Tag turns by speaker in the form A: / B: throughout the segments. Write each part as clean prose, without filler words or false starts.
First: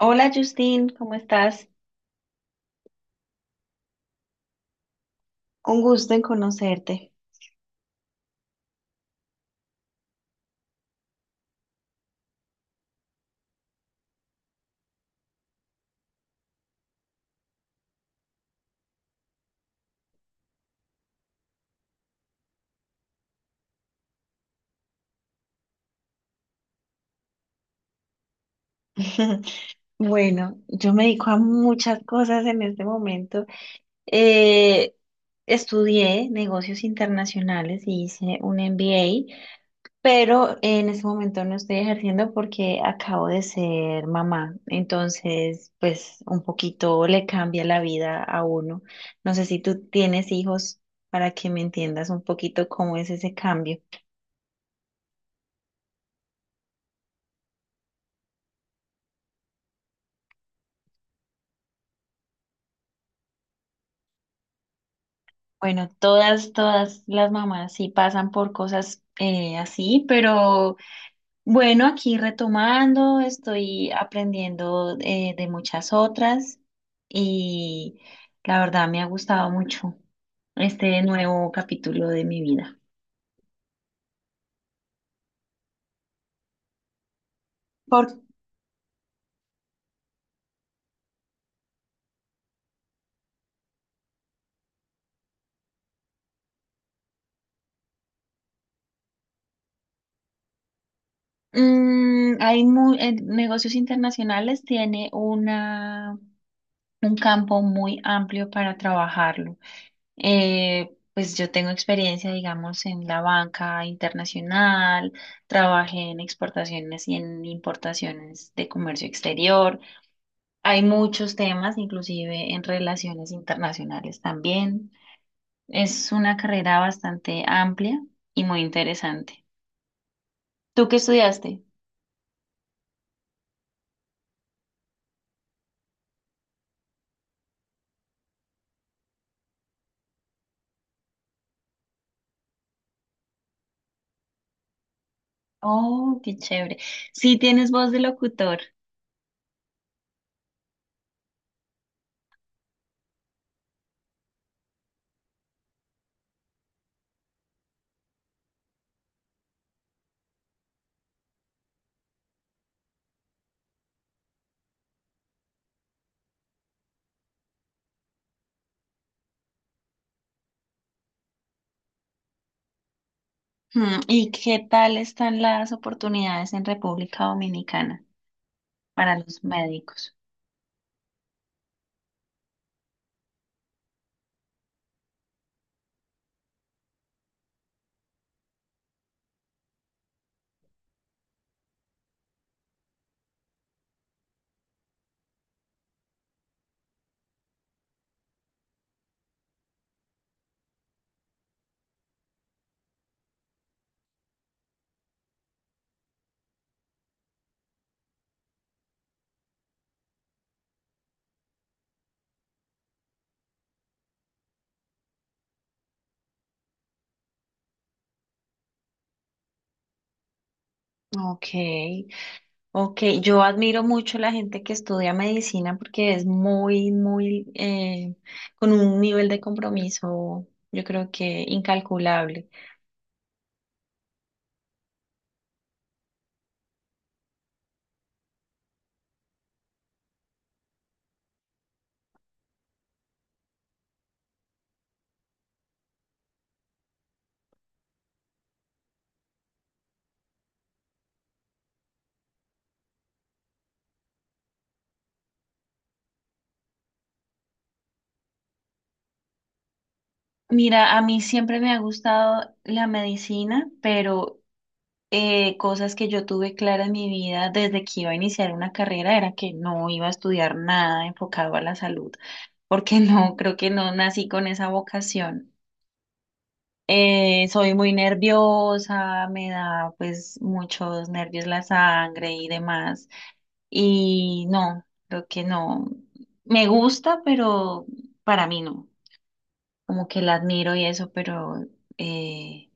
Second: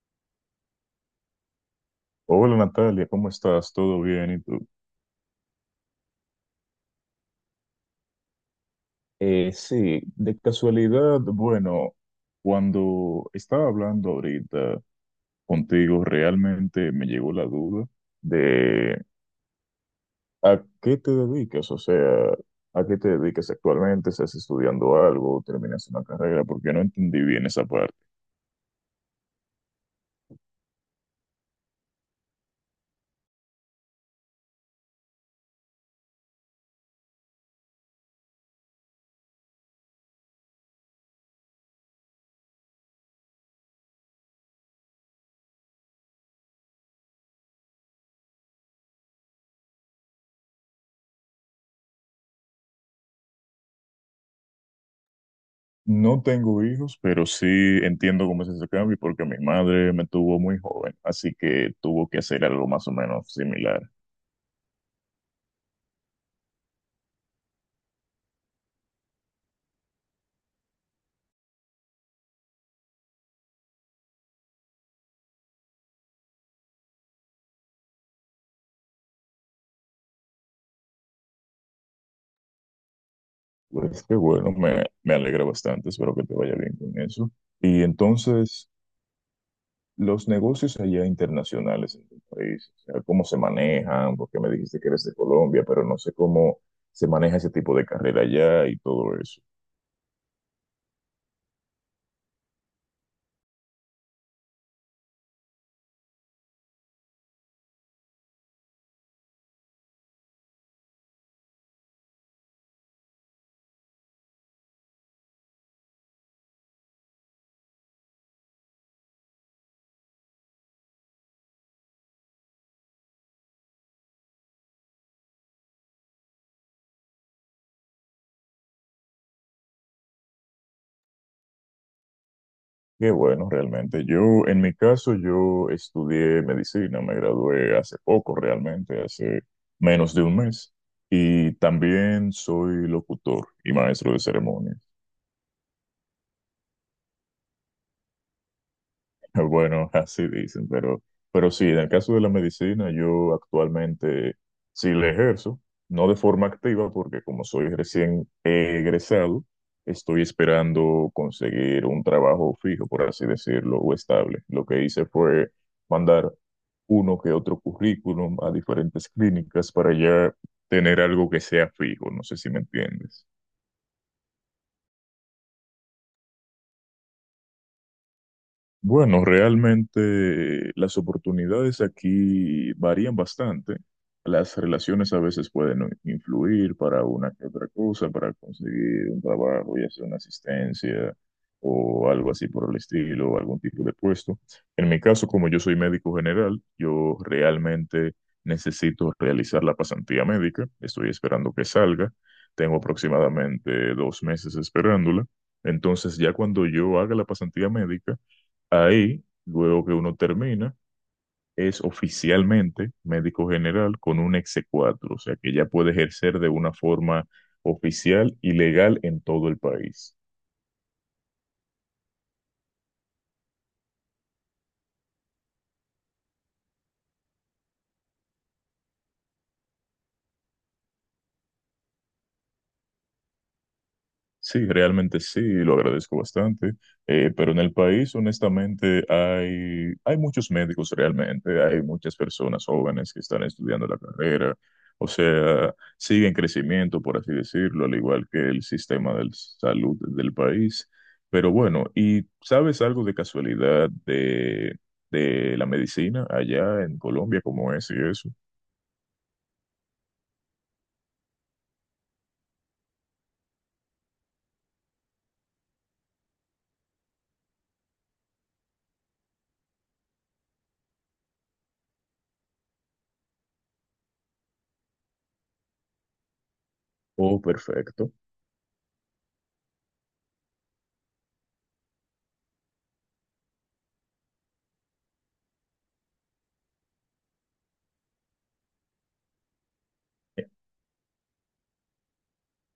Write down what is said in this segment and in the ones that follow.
A: Hola Justin, ¿cómo estás?
B: Hola Natalia, ¿cómo estás? ¿Todo bien? ¿Y tú?
A: Un gusto en conocerte.
B: Sí, de casualidad, bueno, cuando estaba hablando ahorita contigo, realmente me llegó la duda de a qué te dedicas, o sea, a qué te dedicas actualmente, estás estudiando algo, terminas una carrera, porque no entendí bien esa parte.
A: Bueno, yo me dedico a muchas cosas en este momento. Eh, Estudié negocios internacionales y hice un MBA, pero en este momento no estoy ejerciendo porque acabo de ser mamá, entonces pues un poquito le cambia la vida a uno. No sé si tú tienes hijos para que me entiendas un poquito cómo es ese cambio.
B: No tengo hijos, pero sí entiendo cómo es ese cambio, porque mi madre me tuvo muy joven, así que tuvo que hacer algo más o menos similar.
A: Bueno, todas las mamás sí pasan por cosas así, pero bueno, aquí retomando, estoy aprendiendo de muchas otras, y la verdad me ha gustado mucho este nuevo capítulo de mi vida.
B: Pues qué bueno, me alegra bastante, espero que te vaya bien con eso. Y
A: Por,
B: entonces, los negocios allá internacionales en tu país, o sea, ¿cómo se manejan? Porque me dijiste que eres de Colombia, pero no sé cómo se maneja ese tipo de carrera allá y todo eso.
A: mm, hay mu- Negocios internacionales tiene un campo muy amplio para trabajarlo. Pues yo tengo experiencia, digamos, en la banca internacional, trabajé en exportaciones y en importaciones de comercio exterior. Hay muchos temas, inclusive en relaciones internacionales también. Es una carrera bastante amplia y muy interesante. ¿Tú qué estudiaste?
B: Qué bueno, realmente. Yo, en mi caso, yo estudié medicina, me gradué hace poco, realmente, hace menos de un mes. Y también soy locutor y maestro de ceremonias.
A: Oh, qué chévere. Sí tienes voz de locutor.
B: Bueno, así dicen, pero sí, en el caso de la medicina, yo actualmente sí la ejerzo, no de forma activa, porque como soy recién egresado, estoy esperando conseguir un trabajo fijo, por así decirlo, o estable. Lo que hice fue mandar uno que otro currículum a diferentes clínicas para ya tener algo que sea fijo, no sé si me entiendes.
A: Hmm, ¿y qué tal están las oportunidades en República Dominicana para
B: Bueno,
A: los médicos?
B: realmente las oportunidades aquí varían bastante. Las relaciones a veces pueden influir para una que otra cosa, para conseguir un trabajo, ya sea una asistencia o algo así por el estilo, o algún tipo de puesto. En mi caso, como yo soy médico general, yo realmente necesito realizar la pasantía médica. Estoy esperando que salga. Tengo aproximadamente 2 meses esperándola. Entonces, ya cuando yo haga la pasantía médica, ahí, luego que uno termina, es oficialmente médico general con un exe cuatro, o sea que ya puede ejercer de una forma oficial y legal en todo el país.
A: Ok, ok. Yo admiro mucho la gente que estudia medicina porque es con un nivel de compromiso, yo creo que incalculable.
B: Sí, realmente sí, lo agradezco bastante, pero en el país honestamente hay muchos médicos realmente, hay muchas personas jóvenes que están estudiando la carrera, o sea, sigue en crecimiento, por así decirlo, al igual que el sistema de salud del país. Pero bueno, ¿y sabes algo de casualidad de la medicina allá en Colombia, cómo es y eso?
A: Mira, a mí siempre me ha gustado la medicina, pero cosas que yo tuve clara en mi vida desde que iba a iniciar una carrera era que no iba a estudiar nada enfocado a la salud, porque no, creo que no nací con esa vocación.
B: Oh,
A: Soy muy
B: perfecto.
A: nerviosa, me da pues muchos nervios la sangre y demás, y no, creo que no. Me gusta, pero para mí no, como que la admiro y eso, eh,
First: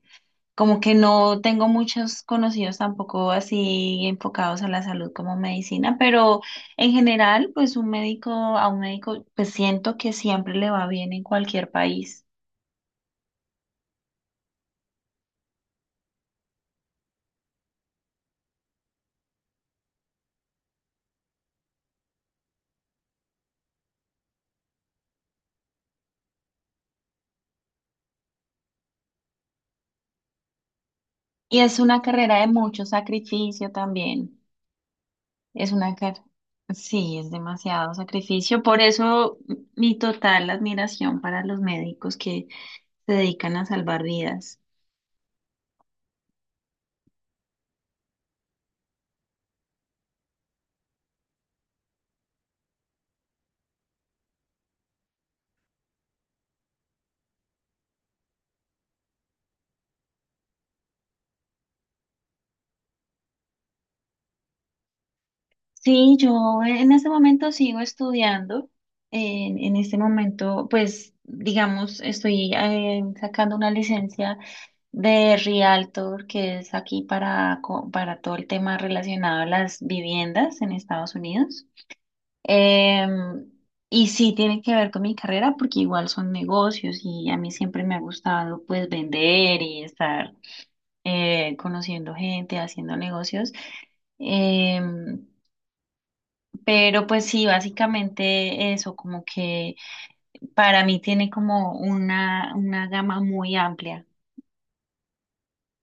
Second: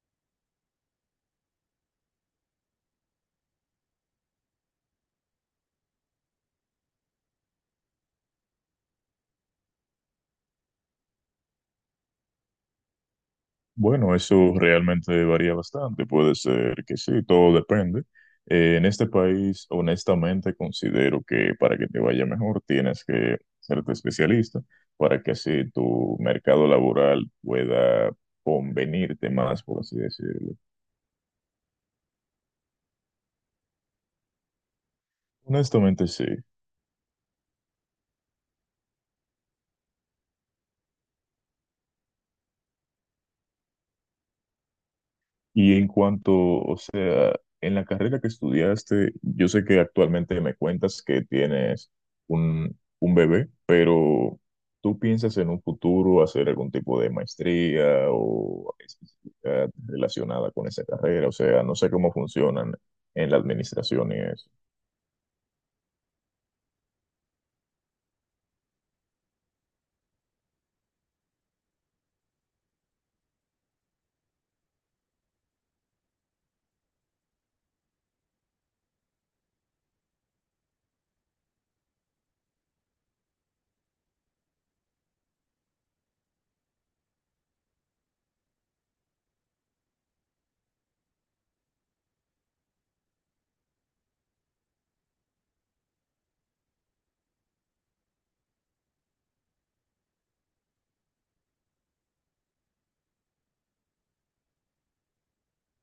A: como que no tengo muchos conocidos tampoco así enfocados a la salud como medicina, pero en general, pues un médico, a un médico, pues siento que siempre le va bien en cualquier país.
B: Bueno, eso realmente varía bastante. Puede ser que sí, todo depende. En este país, honestamente, considero que para que te vaya mejor tienes que serte especialista para que así tu mercado laboral pueda convenirte más, por así decirlo.
A: Y es una carrera de mucho sacrificio también. Es una
B: Honestamente,
A: carrera,
B: sí.
A: sí, es demasiado sacrificio. Por eso mi total admiración para los médicos que se dedican a salvar vidas.
B: Y en cuanto, o sea, en la carrera que estudiaste, yo sé que actualmente me cuentas que tienes un bebé, pero ¿tú piensas en un futuro hacer algún tipo de maestría o especialidad relacionada con esa carrera? O sea, no sé cómo funcionan en la administración y eso.
A: Sí, yo en este momento sigo estudiando. En este momento, pues, digamos, estoy sacando una licencia de Realtor, que es aquí para, para todo el tema relacionado a las viviendas en Estados Unidos. Em, y sí tiene que ver con mi carrera, porque igual son negocios y a mí siempre me ha gustado, pues, vender y estar conociendo gente, haciendo negocios. Em, pero pues sí, básicamente eso, como que para mí tiene como una gama muy amplia.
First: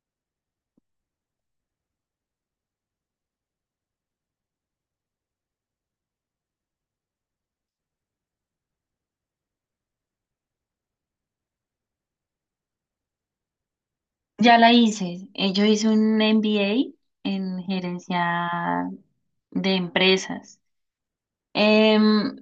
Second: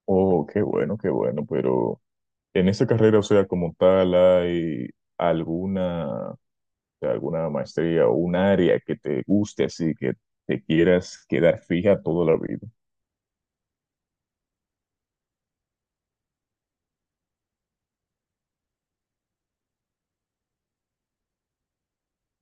B: Oh, qué bueno, pero en esa carrera, o sea, como tal, ¿hay alguna de alguna maestría o un área que te guste, así que te quieras quedar fija toda la vida?
A: Ya la hice, yo hice un MBA en gerencia de empresas. Em,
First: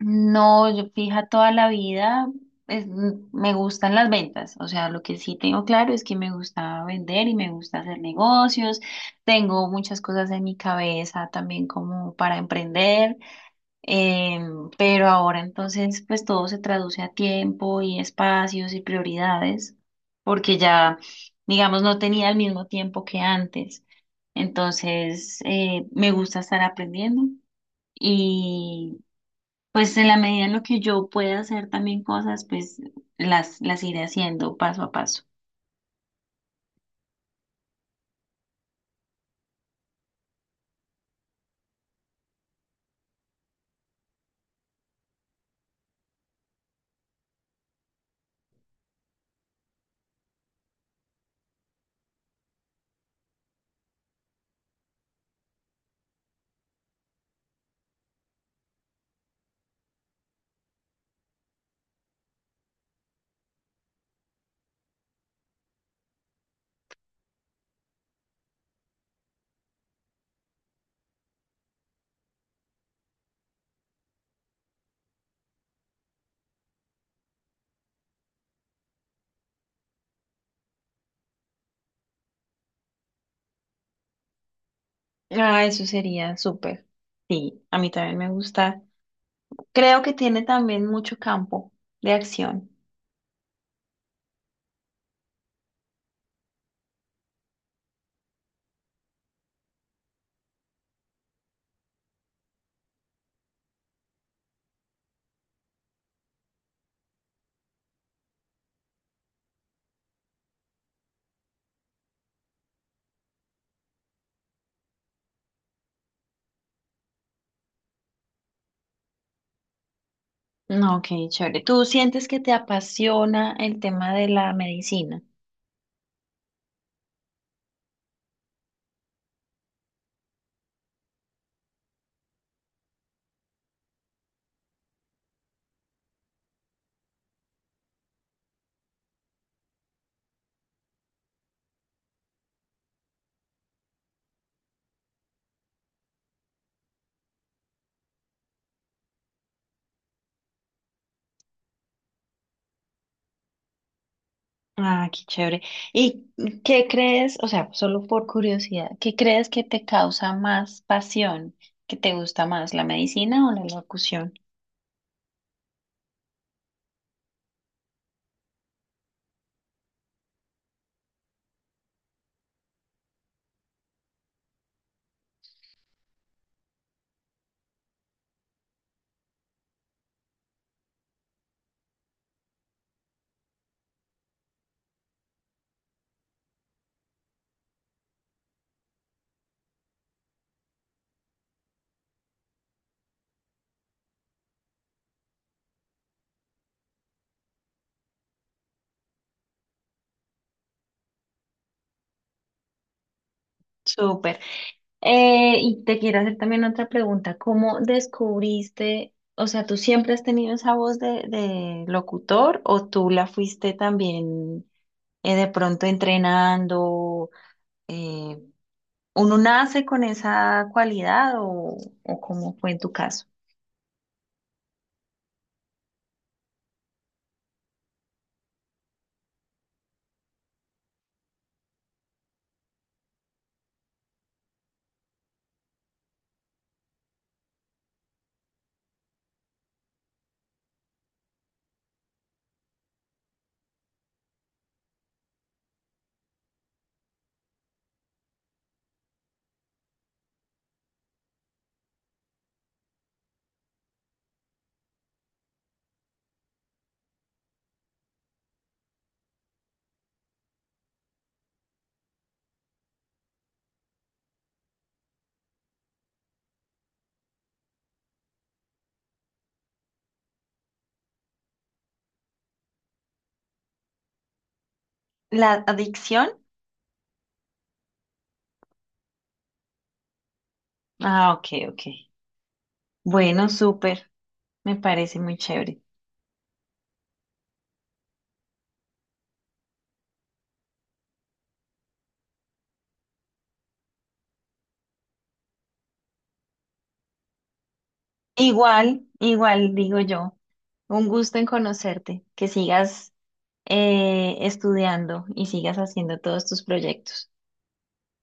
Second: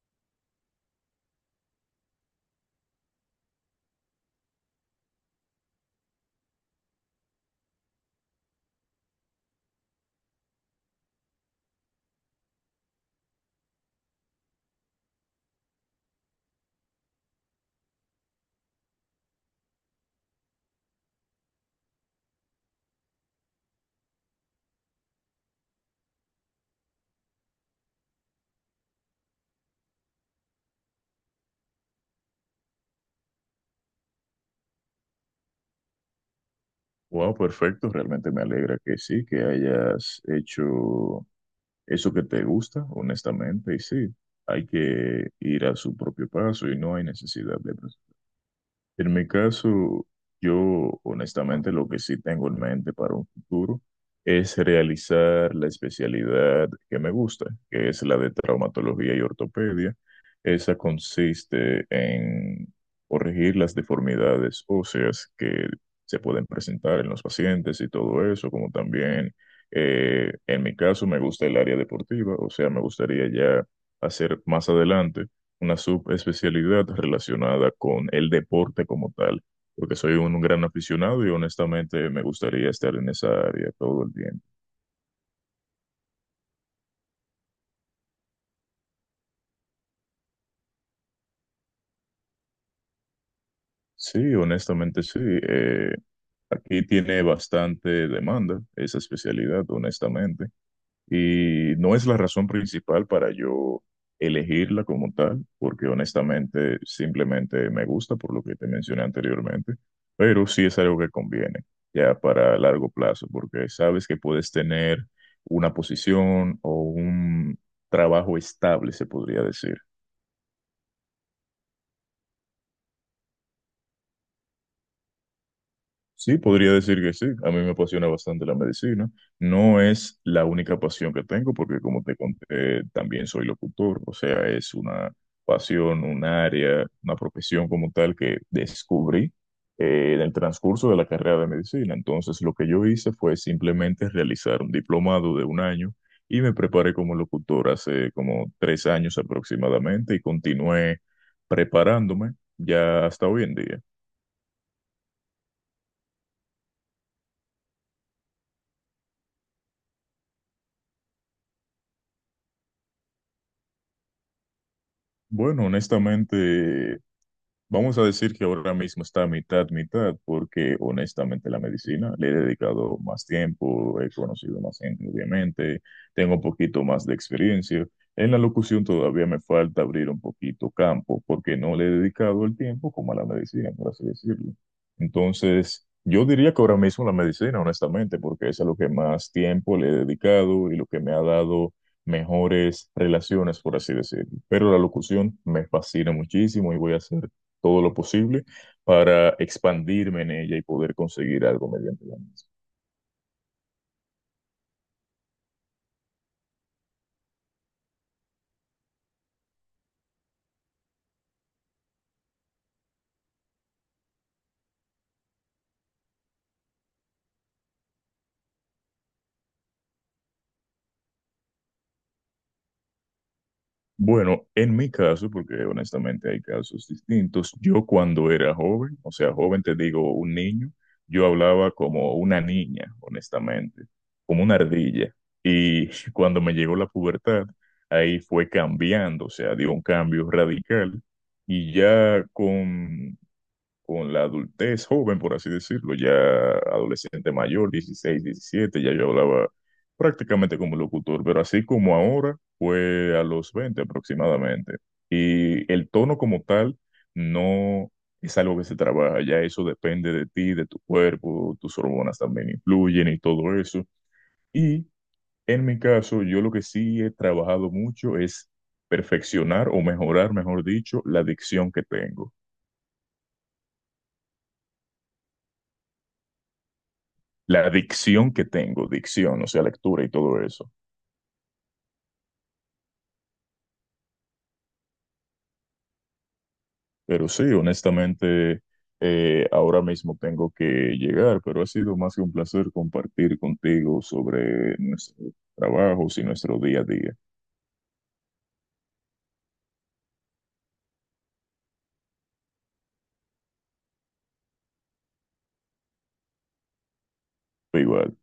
A: no, yo fija toda la vida, me gustan las ventas, o sea, lo que sí tengo claro es que me gusta vender y me gusta hacer negocios, tengo muchas cosas en mi cabeza también como para emprender. Pero ahora entonces pues todo se traduce a tiempo y espacios y prioridades, porque ya, digamos, no tenía el mismo tiempo que antes. Entonces, me gusta estar aprendiendo, y pues en la medida en lo que yo pueda hacer también cosas, pues las iré haciendo paso a paso.
B: Wow, perfecto, realmente me alegra que sí, que hayas hecho eso que te gusta, honestamente, y sí, hay que ir a su propio paso y no hay necesidad de en mi caso, yo honestamente lo que sí tengo en mente para un futuro es realizar la especialidad que me gusta, que es la de traumatología y ortopedia. Esa consiste en corregir las deformidades óseas que se pueden presentar en los pacientes y todo eso, como también en mi caso me gusta el área deportiva, o sea, me gustaría ya hacer más adelante una subespecialidad relacionada con el deporte como tal, porque soy un gran aficionado y honestamente me gustaría estar en esa área todo el tiempo.
A: Ah, eso sería súper. Sí, a mí también me gusta. Creo que tiene también mucho campo de acción.
B: Sí, honestamente sí. Aquí tiene bastante demanda esa especialidad, honestamente. Y no es la razón principal para yo elegirla como tal, porque honestamente simplemente me gusta por lo que te mencioné anteriormente, pero sí es algo que conviene ya para largo plazo, porque sabes que puedes tener una posición o un trabajo estable, se podría decir.
A: No, ok, chévere. ¿Tú sientes que te apasiona el tema de la medicina?
B: Sí, podría decir que sí. A mí me apasiona bastante la medicina. No es la única pasión que tengo, porque como te conté, también soy locutor. O sea, es una pasión, un área, una profesión como tal que descubrí en el transcurso de la carrera de medicina. Entonces, lo que yo hice fue simplemente realizar un diplomado de un año y me preparé como locutor hace como 3 años aproximadamente y continué preparándome ya hasta hoy en día.
A: Ah, qué chévere. ¿Y qué crees, o sea, solo por curiosidad, qué crees que te causa más pasión, que te gusta más, la medicina o la locución?
B: Bueno, honestamente, vamos a decir que ahora mismo está mitad, mitad, porque honestamente la medicina le he dedicado más tiempo, he conocido más gente, obviamente, tengo un poquito más de experiencia. En la locución todavía me falta abrir un poquito campo, porque no le he dedicado el tiempo como a la medicina, por así decirlo. Entonces, yo diría que ahora mismo la medicina, honestamente, porque es a lo que más tiempo le he dedicado y lo que me ha dado mejores relaciones, por así decirlo, pero la locución me fascina muchísimo y voy a hacer todo lo posible para expandirme en ella y poder conseguir algo mediante la misma.
A: Súper. Y te quiero hacer también otra pregunta. ¿Cómo descubriste, o sea, tú siempre has tenido esa voz de locutor o tú la fuiste también de pronto entrenando? Eh, ¿Uno nace con esa cualidad o cómo fue en tu caso?
B: Bueno, en mi caso, porque honestamente hay casos distintos, yo cuando era joven, o sea, joven te digo un niño, yo hablaba como una niña, honestamente, como una ardilla. Y cuando me llegó la pubertad, ahí fue cambiando, o sea, dio un cambio radical. Y ya con la adultez joven, por así decirlo, ya adolescente mayor, 16, 17, ya yo hablaba prácticamente como locutor, pero así como ahora fue a los 20 aproximadamente. Y el tono como tal no es algo que se trabaja, ya eso depende de ti, de tu cuerpo, tus hormonas también influyen y todo eso. Y en mi caso, yo lo que sí he trabajado mucho es perfeccionar o mejorar, mejor dicho, la dicción que tengo.
A: ¿La adicción?
B: La dicción que tengo, dicción, o sea, lectura y todo eso.
A: Ah, ok, ok. Bueno, súper. Me parece muy chévere.
B: Pero sí, honestamente, ahora mismo tengo que llegar, pero ha sido más que un placer compartir contigo sobre nuestros trabajos y nuestro día a día.
A: Igual, igual digo yo. Un gusto en conocerte, que sigas estudiando y sigas haciendo todos tus proyectos.
B: Igual.